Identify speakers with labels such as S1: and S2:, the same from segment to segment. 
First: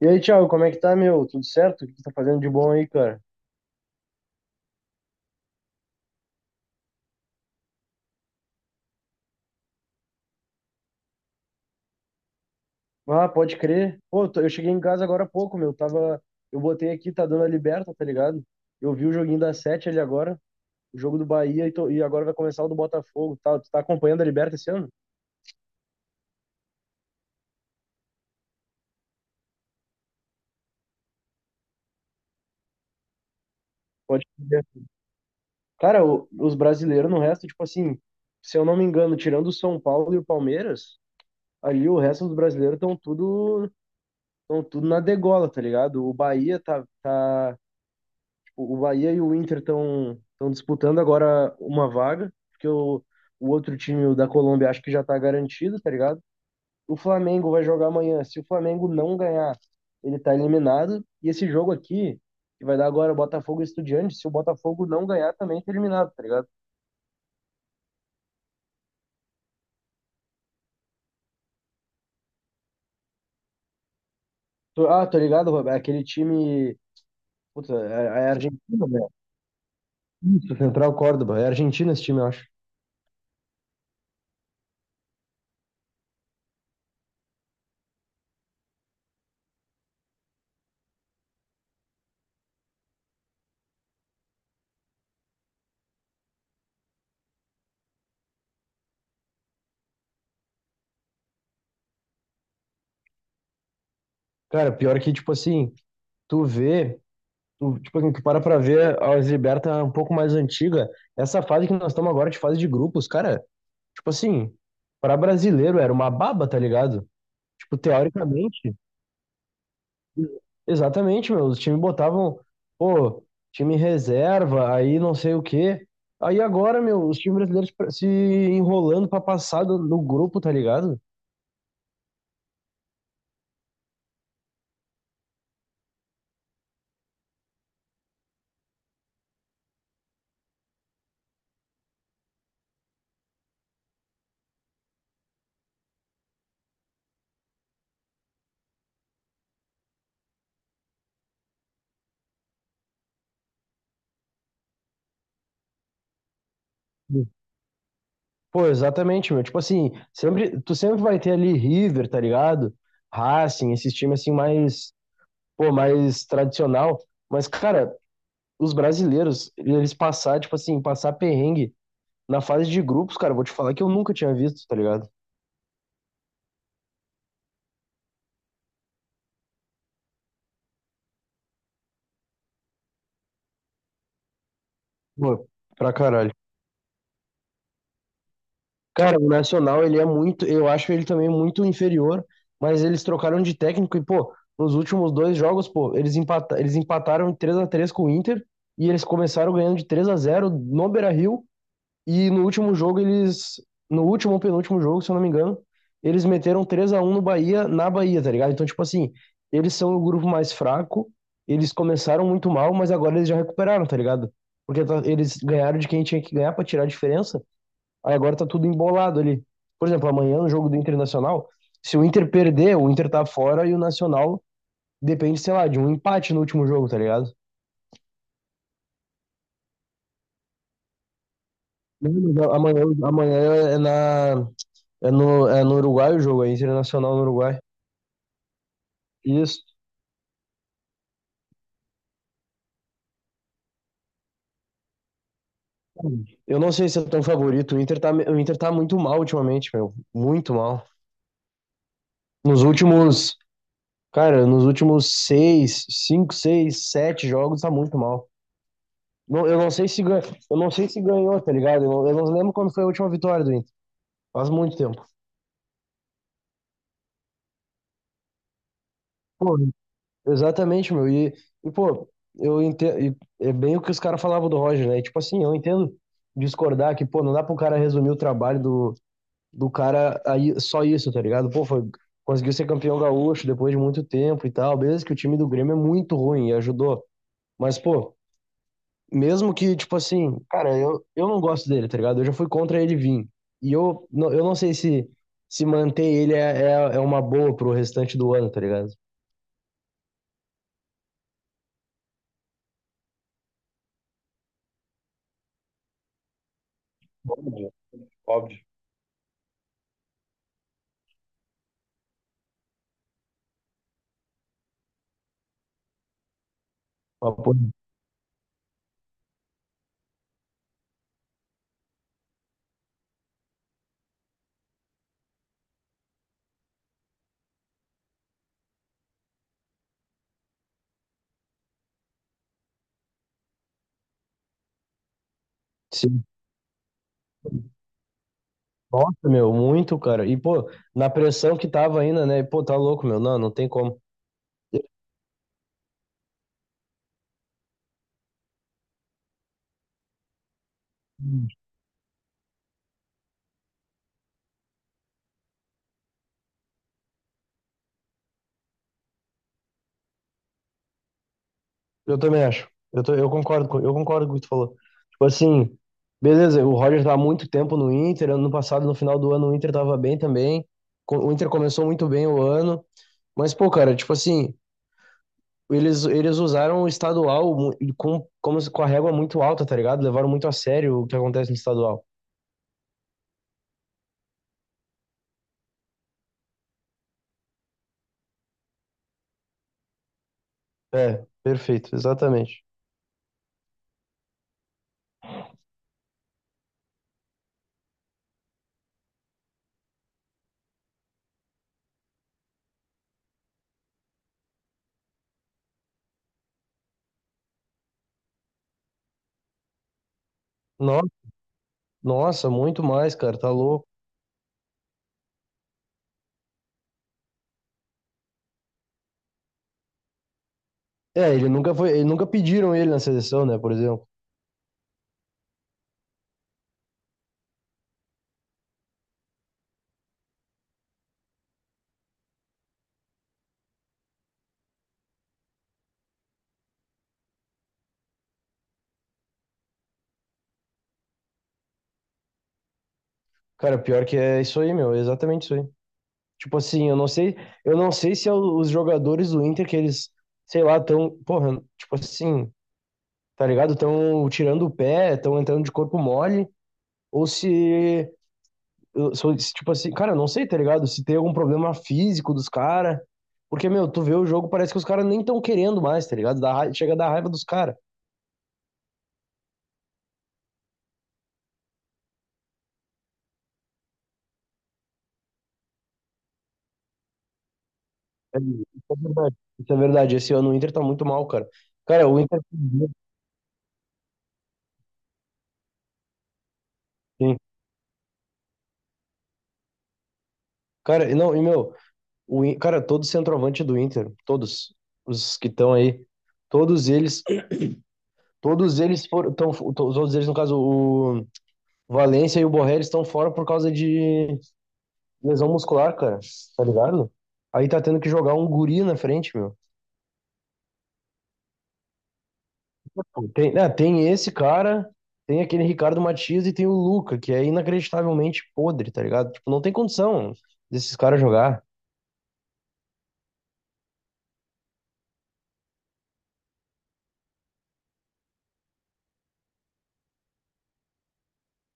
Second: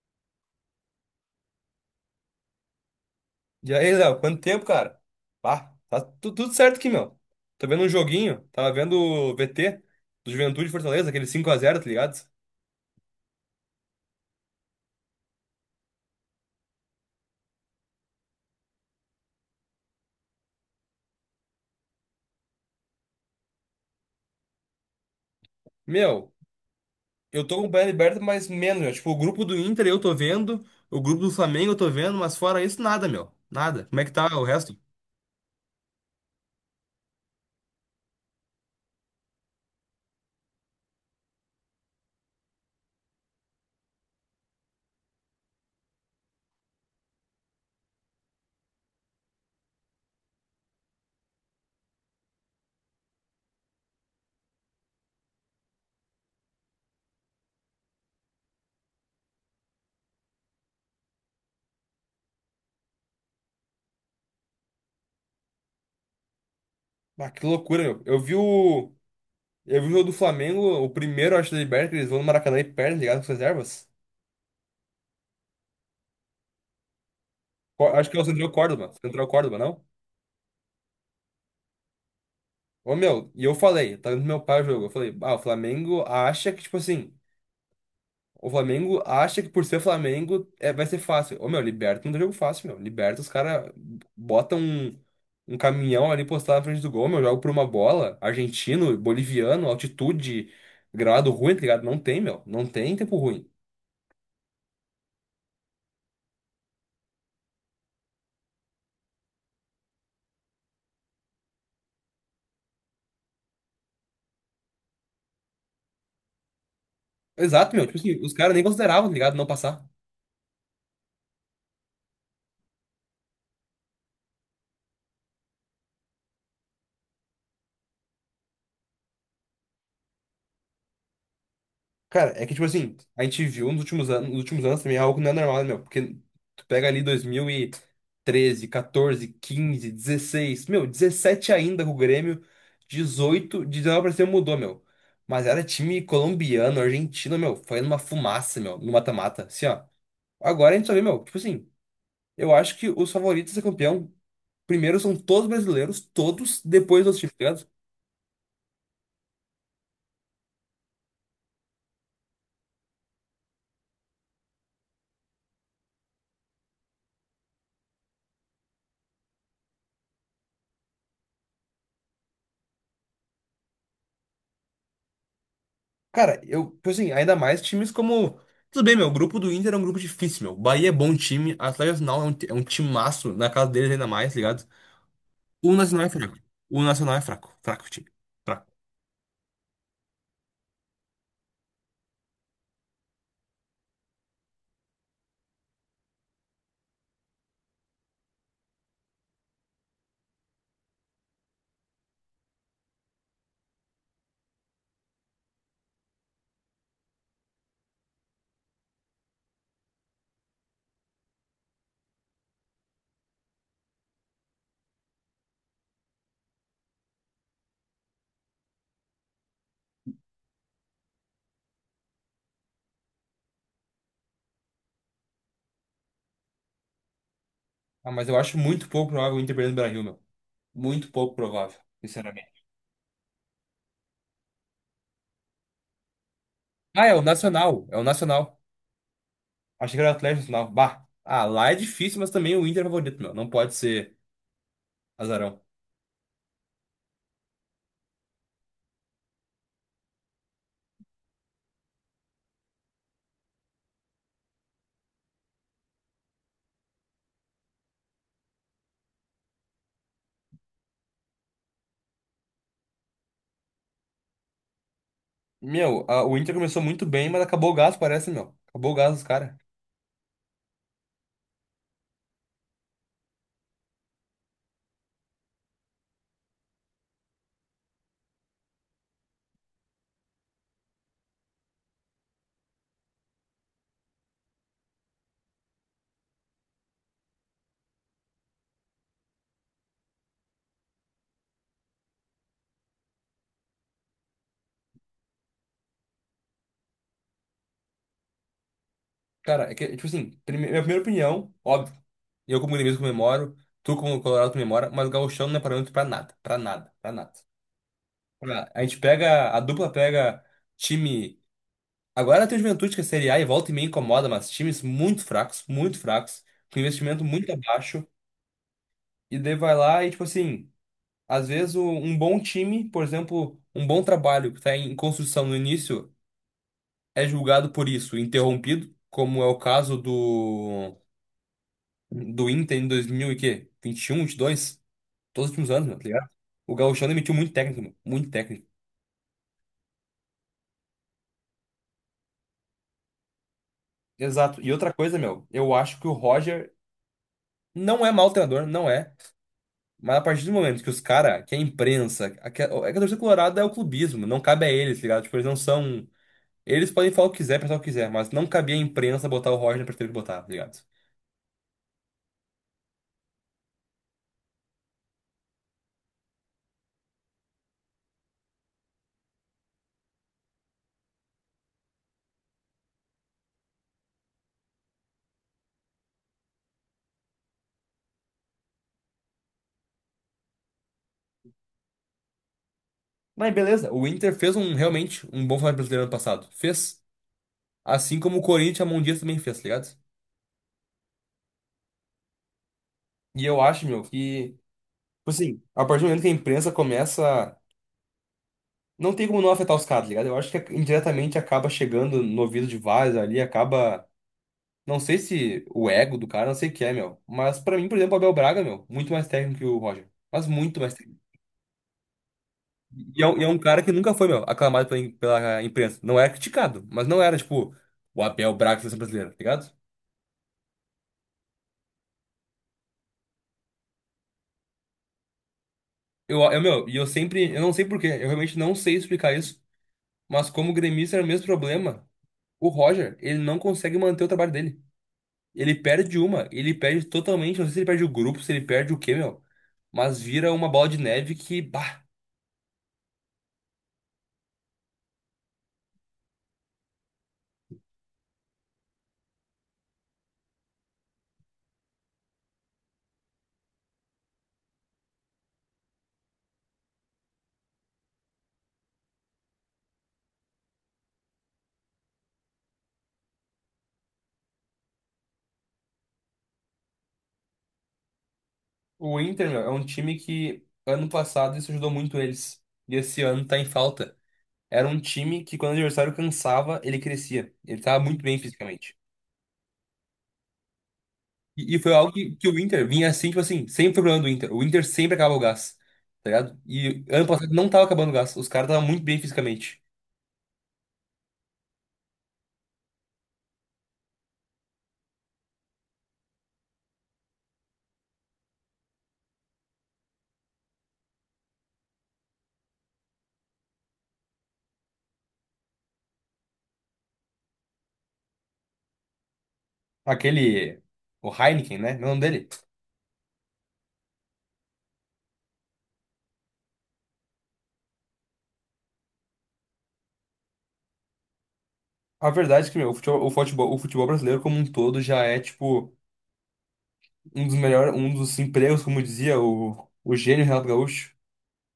S1: E aí, Thiago, como é que tá, meu? Tudo certo? O que tu tá fazendo de bom aí, cara?
S2: E aí, Léo, quanto tempo, cara? Pá, tá tudo certo aqui, meu. Tô vendo um joguinho, tava vendo o VT do Juventude e Fortaleza, aquele 5 a 0, tá ligado?
S1: Ah, pode crer. Pô, eu cheguei em casa agora há pouco, meu. Tava. Eu botei aqui, tá dando a Liberta, tá ligado? Eu vi o joguinho da Sete ali agora, o jogo do Bahia, e agora vai começar o do Botafogo. Tá, tu tá acompanhando a Liberta esse ano?
S2: Meu, eu tô acompanhando a Liberta, mas menos, meu. Tipo, o grupo do Inter eu tô vendo, o grupo do Flamengo eu tô vendo, mas fora isso, nada, meu. Nada. Como é que
S1: Pode
S2: tá o
S1: crer.
S2: resto?
S1: Cara, os brasileiros no resto, tipo assim, se eu não me engano, tirando o São Paulo e o Palmeiras, ali o resto dos brasileiros estão tudo na degola, tá ligado? O Bahia e o Inter estão disputando agora uma vaga, porque o outro time, o da Colômbia, acho que já tá garantido, tá ligado? O Flamengo vai jogar amanhã. Se o Flamengo não ganhar, ele tá eliminado. E esse jogo aqui, que vai dar agora, Botafogo e Estudiantes, se o Botafogo não ganhar, também tá eliminado, tá ligado?
S2: Ah, que loucura, meu. Eu vi o jogo do Flamengo, o primeiro, acho, da Liberta, que eles vão no Maracanã e perdem, tá ligado, com as reservas.
S1: Tô ligado, Roberto. É aquele time. Puta,
S2: Acho que é o
S1: é
S2: Central
S1: Argentina,
S2: Córdoba.
S1: né?
S2: Central Córdoba, não?
S1: Do Central Córdoba. É Argentina esse time, eu acho.
S2: Ô, meu, e eu falei, tá vendo meu pai o jogo. Eu falei, ah, o Flamengo acha que, tipo assim, o Flamengo acha que por ser Flamengo é, vai ser fácil. Ô, meu, Liberta não dá jogo fácil, meu. Liberta, os caras botam um caminhão ali postado na frente do gol, meu, jogo por uma bola. Argentino, boliviano, altitude, gramado ruim, tá ligado? Não tem, meu. Não tem tempo ruim.
S1: Cara, pior que, tipo assim, tu vê. Tu, tipo assim, tu para pra ver a Liberta um pouco mais antiga, essa fase que nós estamos agora de fase de grupos, cara, tipo assim, para brasileiro era uma baba, tá ligado?
S2: Exato,
S1: Tipo,
S2: meu. Tipo assim, os caras nem
S1: teoricamente,
S2: consideravam, tá ligado? Não passar.
S1: exatamente, meu, os times botavam, pô, time reserva, aí não sei o quê. Aí agora, meu, os times brasileiros se enrolando pra passar no grupo, tá ligado?
S2: Cara, é que, tipo assim, a gente viu nos últimos anos também algo que não é normal, né, meu. Porque tu pega ali 2013, 14, 15, 16, meu, 17 ainda com o Grêmio, 18, 19 pra cima mudou, meu. Mas era time colombiano, argentino, meu. Foi numa fumaça, meu, no mata-mata. Assim, ó. Agora a gente só vê, meu, tipo assim, eu acho que os favoritos a ser campeão, primeiro são todos brasileiros, todos, depois dos times.
S1: Pô, exatamente, meu. Tipo assim, sempre, tu sempre vai ter ali River, tá ligado? Racing, esses times assim mais, pô, mais tradicional. Mas, cara, os brasileiros, eles passar, tipo assim, passar perrengue na fase de grupos, cara, eu vou te falar que eu nunca tinha visto, tá ligado?
S2: Cara, eu, tipo assim, ainda mais times como. Tudo bem, meu, o grupo do Inter é um grupo difícil, meu. Bahia é bom time, Atlético Nacional é um timaço, na casa deles ainda mais, ligado?
S1: Pô,
S2: O
S1: pra
S2: Nacional é
S1: caralho.
S2: fraco. O Nacional é fraco. Fraco, time. Fraco.
S1: Cara, o Nacional, ele é muito, eu acho ele também muito inferior, mas eles trocaram de técnico e, pô, nos últimos dois jogos, pô, eles, empata, eles empataram em três a três com o Inter e eles começaram ganhando de três a zero no Beira-Rio. E no último jogo, eles. No último ou penúltimo jogo, se eu não me engano, eles meteram 3 a um no Bahia, na Bahia, tá ligado? Então, tipo assim, eles são o grupo mais fraco, eles começaram muito mal, mas agora eles já recuperaram, tá ligado? Porque eles ganharam de quem tinha que ganhar pra tirar a diferença, aí agora tá tudo embolado ali. Por exemplo, amanhã no jogo do Internacional, se o Inter perder, o Inter tá fora e o Nacional depende, sei lá, de um empate no último jogo, tá ligado?
S2: Ah, mas eu acho muito pouco provável o Inter perder no Brasil, meu. Muito pouco provável,
S1: Não, mas a-
S2: sinceramente.
S1: Amanhã, amanhã é na, é no, é no Uruguai o jogo, é
S2: Ah, é
S1: Internacional
S2: o
S1: no Uruguai.
S2: Nacional. É o Nacional.
S1: Isso.
S2: Achei que era o Atlético Nacional. Bah. Ah, lá é difícil, mas também o Inter é favorito, meu. Não pode ser azarão.
S1: Eu não sei se é tão favorito. O Inter tá muito mal ultimamente, meu. Muito mal. Nos últimos, cara, nos últimos seis, cinco, seis, sete jogos tá muito mal. Não, eu não sei se ganhou, tá ligado? Eu não lembro quando foi a última vitória do Inter. Faz muito tempo.
S2: Meu, o Inter começou muito bem, mas acabou o gás, parece, meu. Acabou o gás dos caras.
S1: Pô, exatamente, meu. E pô, eu entendo, é bem o que os caras falavam do Roger, né? E, tipo assim, eu entendo discordar que, pô, não dá pro cara resumir o trabalho do cara aí só isso, tá ligado? Pô, foi, conseguiu ser campeão gaúcho depois de muito tempo e tal. Beleza que o time do Grêmio é muito ruim e ajudou. Mas, pô, mesmo que, tipo assim, cara, eu não gosto dele, tá ligado? Eu já fui contra ele vir. Eu não sei se, se manter ele é, é uma boa pro restante do ano, tá ligado?
S2: Cara, é que, tipo assim, minha primeira opinião, óbvio, eu como gremista comemoro, tu como colorado comemora, mas gauchão não é parâmetro pra nada, pra nada, pra nada.
S1: Óbvio, óbvio.
S2: A gente pega, a dupla pega time, agora tem o Juventude que é Série A e volta e meia incomoda, mas times muito fracos, com investimento
S1: Mas,
S2: muito
S1: pô,
S2: abaixo, e daí vai lá e, tipo assim, às vezes um bom time, por exemplo, um bom trabalho que tá em construção no início, é julgado por isso, interrompido, como é o caso do Inter em 2000 e quê? 21, 22? Todos os últimos anos, meu, tá
S1: sim.
S2: ligado? O Gauchão demitiu muito técnico, meu. Muito técnico.
S1: Nossa, meu, muito, cara. E, pô, na pressão que tava ainda, né? Pô, tá louco, meu. Não, não tem como.
S2: Exato. E outra coisa, meu, eu acho que o Roger não é mau treinador, não é. Mas a partir do momento que os caras, que a imprensa, é que a torcida colorada é o clubismo, não cabe a eles, tá ligado? Tipo, eles não são. Eles podem falar o que quiser, pensar o que quiser, mas não cabia a imprensa botar o Roger na perspectiva que botar, tá ligado?
S1: Eu também acho. Eu concordo com o que tu falou. Tipo assim, beleza, o Roger tá há muito tempo no Inter. Ano passado, no final do ano, o Inter tava bem também. O Inter começou muito bem o ano. Mas, pô, cara, tipo assim, eles usaram o estadual e com, como, com a régua muito alta, tá ligado? Levaram muito a sério o que acontece no estadual.
S2: Mas beleza, o Inter fez um realmente um bom Campeonato Brasileiro ano passado. Fez. Assim como o Corinthians e a Mão Dias também fez, tá ligado?
S1: É, perfeito, exatamente.
S2: E eu acho, meu, que, tipo assim, a partir do momento que a imprensa começa. Não tem como não afetar os caras, tá ligado? Eu acho que indiretamente acaba chegando no ouvido de vários ali, acaba. Não sei se o ego do cara, não sei o que é, meu. Mas pra mim, por exemplo, o Abel Braga, meu, muito mais técnico que o Roger. Mas muito mais
S1: No-
S2: técnico.
S1: Nossa, muito mais,
S2: E é um,
S1: cara,
S2: e é
S1: tá
S2: um cara
S1: louco.
S2: que nunca foi, meu, aclamado pela imprensa. Não era criticado, mas não era, tipo, o Abel Braga da seleção brasileira, tá ligado?
S1: É, ele nunca foi, ele nunca pediram ele na seleção, né, por exemplo.
S2: Eu, meu, e eu sempre, eu não sei por quê, eu realmente não sei explicar isso. Mas como o gremista era o mesmo problema, o Roger, ele não consegue manter o trabalho dele. Ele perde uma, ele perde totalmente, não sei se ele perde o grupo, se ele perde o quê, meu. Mas vira uma bola de neve que, bah,
S1: Cara, pior que é isso aí, meu, é exatamente isso aí. Tipo assim, eu não sei se é os jogadores do Inter que eles, sei lá, tão, porra, tipo assim, tá ligado? Tão tirando o pé, tão entrando de corpo mole, ou se, se, tipo assim, cara, eu não sei, tá ligado? Se tem algum problema físico dos caras, porque, meu, tu vê o jogo, parece que os caras nem tão querendo mais, tá ligado? Dá raiva, chega a dar raiva dos caras.
S2: o Inter, meu, é um time que ano passado isso ajudou muito eles. E esse ano tá em falta. Era um time que quando o adversário cansava, ele crescia. Ele tava muito bem
S1: É, isso
S2: fisicamente.
S1: é verdade, isso é verdade. Esse ano o Inter tá muito mal, cara.
S2: E foi
S1: Cara,
S2: algo
S1: o
S2: que,
S1: Inter,
S2: que o Inter vinha assim, tipo assim, sempre foi o problema do Inter. O Inter sempre acaba o gás, tá ligado? E ano
S1: sim.
S2: passado não tava acabando o gás, os caras estavam muito bem fisicamente.
S1: Cara, e não, e meu, cara, todo centroavante do Inter, todos os que estão aí, todos eles, todos eles, no caso, o Valência e o Borré, eles estão fora por causa de lesão muscular, cara, tá ligado? Aí tá tendo que jogar um guri na frente, meu.
S2: Aquele. O Heineken, né? Meu nome dele.
S1: Tem, né, tem esse cara, tem aquele Ricardo Matias e tem o Luca, que é inacreditavelmente podre, tá ligado? Tipo, não tem condição desses caras jogar.
S2: A verdade é que meu, o futebol brasileiro como um todo já é, tipo, um dos melhores, um dos empregos, como dizia o gênio Renato Gaúcho.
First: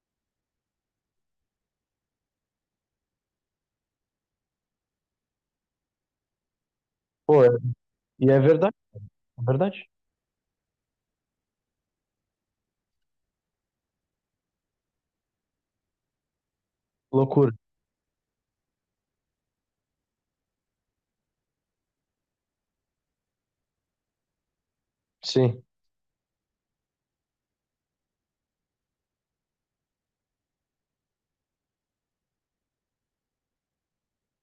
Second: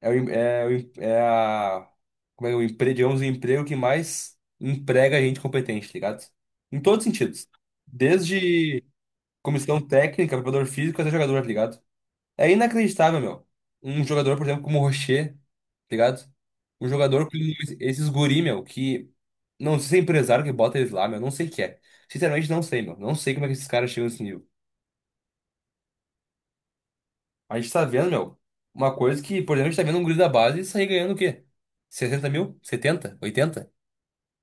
S2: É, o, em- é, o em- é a. Como é o emprego, digamos, o emprego que mais emprega gente competente, tá ligado? Em todos os
S1: Pô,
S2: sentidos.
S1: é- e é verdade,
S2: Desde
S1: é
S2: comissão
S1: verdade.
S2: técnica, preparador físico até jogador, tá ligado? É inacreditável, meu. Um jogador, por exemplo, como o Rocher, tá ligado? Um jogador com
S1: Loucura,
S2: esses guri, meu, que. Não sei se é empresário que bota eles lá, meu. Não sei o que é. Sinceramente, não sei, meu. Não sei como é que esses caras chegam nesse nível.
S1: sim.
S2: A gente tá vendo, meu, uma coisa que, por exemplo, a gente tá vendo um guri da base sair ganhando o quê? 60 mil, 70, 80?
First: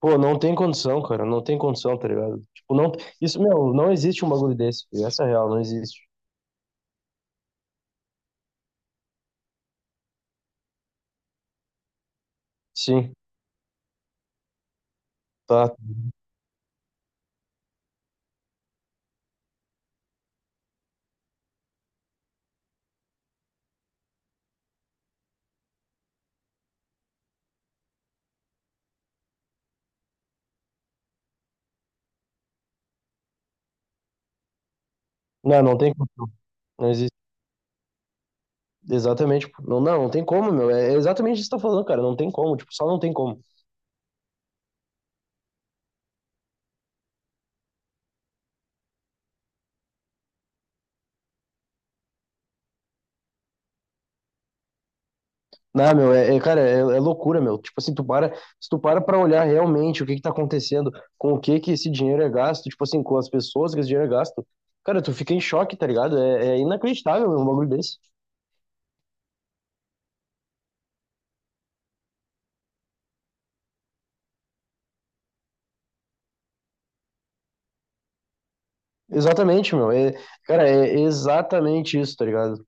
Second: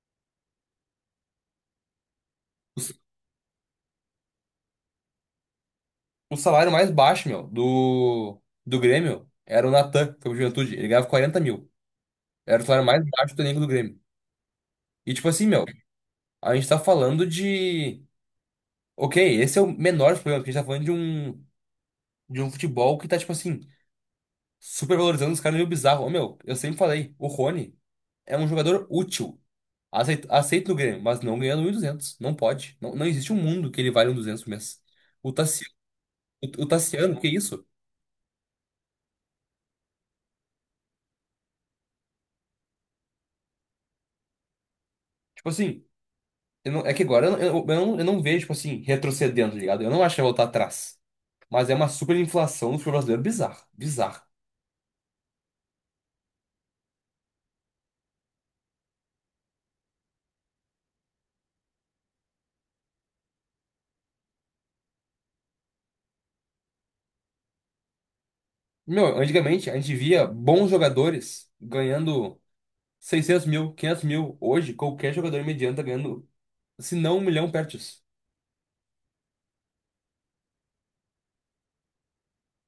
S1: Pô, não tem condição, cara. Não tem condição, tá ligado? Tipo,
S2: O,
S1: não.
S2: s-
S1: Isso, meu, não existe um bagulho desse, filho. Essa é a real, não existe.
S2: o salário mais baixo, meu, do Grêmio era o Natan, que foi pro Juventude. Ele ganhava 40 mil. Era o salário mais
S1: Sim,
S2: baixo do elenco do Grêmio. E, tipo assim, meu,
S1: tá.
S2: a gente tá falando de. OK, esse é o menor problema problemas, porque a gente tá falando de um futebol que tá, tipo assim, super valorizando os caras meio bizarro. Ô, meu, eu sempre falei, o Rony é um jogador útil. Aceito, aceito no Grêmio, mas não ganhando um e duzentos. Não pode. Não, não existe um mundo que ele vale um duzentos por mês. O
S1: Não,
S2: Tassiano,
S1: não tem condição.
S2: o
S1: Não existe.
S2: Tassiano, que isso?
S1: Exatamente, pô. Não, não, não tem como, meu. É exatamente isso que você tá falando, cara. Não tem como. Tipo, só não tem como.
S2: Tipo assim, eu não- é que agora eu não vejo, tipo assim, retrocedendo, tá ligado? Eu não acho que vai voltar atrás. Mas é uma super inflação do futebol brasileiro bizarro. Bizarra.
S1: Não, meu, cara, é loucura, meu. Tipo assim, tu para, se tu para pra olhar realmente o que que tá acontecendo, com o que que esse dinheiro é gasto, tipo assim, com as pessoas que esse dinheiro é gasto, cara, tu fica em choque, tá ligado? É, é inacreditável, meu, um bagulho desse.
S2: Meu, antigamente a gente via bons jogadores ganhando 600 mil, 500 mil. Hoje, qualquer jogador mediano tá ganhando, se não 1 milhão perto disso.
S1: Exatamente, meu. É, cara, é exatamente isso, tá ligado?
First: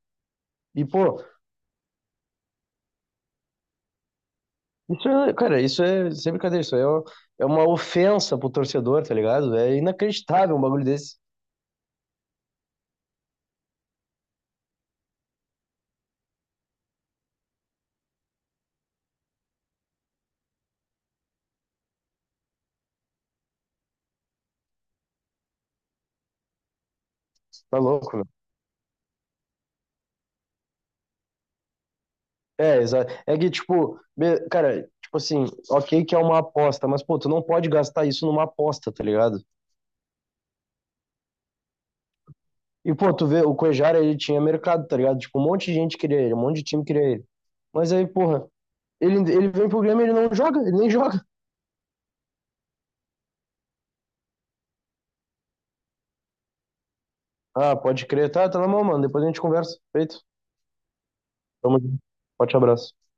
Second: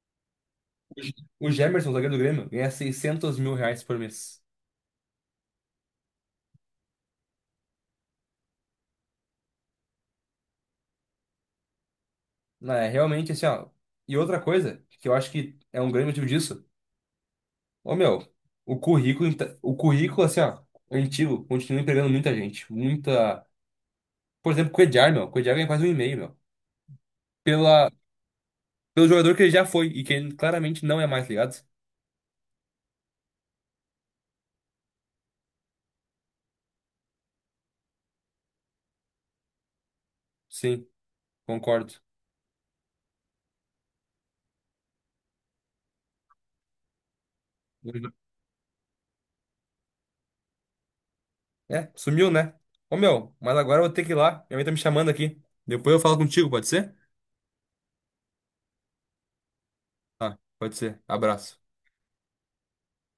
S1: E, pô,
S2: O Jamerson, zagueiro do Grêmio, ganha R$ 600 mil por mês.
S1: isso é, cara, isso é sem brincadeira, é uma ofensa pro torcedor, tá ligado? É inacreditável um bagulho desse.
S2: Não, é realmente assim, ó. E outra coisa, que eu acho que é um grande motivo disso, ô meu, o currículo, assim, ó, antigo, continua empregando muita gente. Muita. Por exemplo, o Cuéllar, meu. O Cuéllar ganha quase um e meio, meu.
S1: Tá
S2: Pela...
S1: louco, meu.
S2: Pelo jogador que ele já foi e que ele claramente não é mais, ligado?
S1: É, exato. É que, tipo, cara, tipo assim, ok que é uma aposta, mas, pô, tu não pode gastar isso numa aposta, tá ligado?
S2: Sim, concordo.
S1: E, pô, tu vê, o Cuejara, ele tinha mercado, tá ligado? Tipo, um monte de gente queria ele, um monte de time queria ele. Mas aí, porra, ele vem pro Grêmio, e ele não joga, ele nem joga.
S2: É, sumiu, né? Ô, meu, mas agora eu vou ter que ir lá. Minha mãe tá me chamando aqui. Depois eu falo contigo, pode ser?
S1: Ah, pode crer, tá, tá na mão, mano, depois a gente conversa. Feito.
S2: Tá, pode ser. Abraço.
S1: Tamo junto. Forte abraço.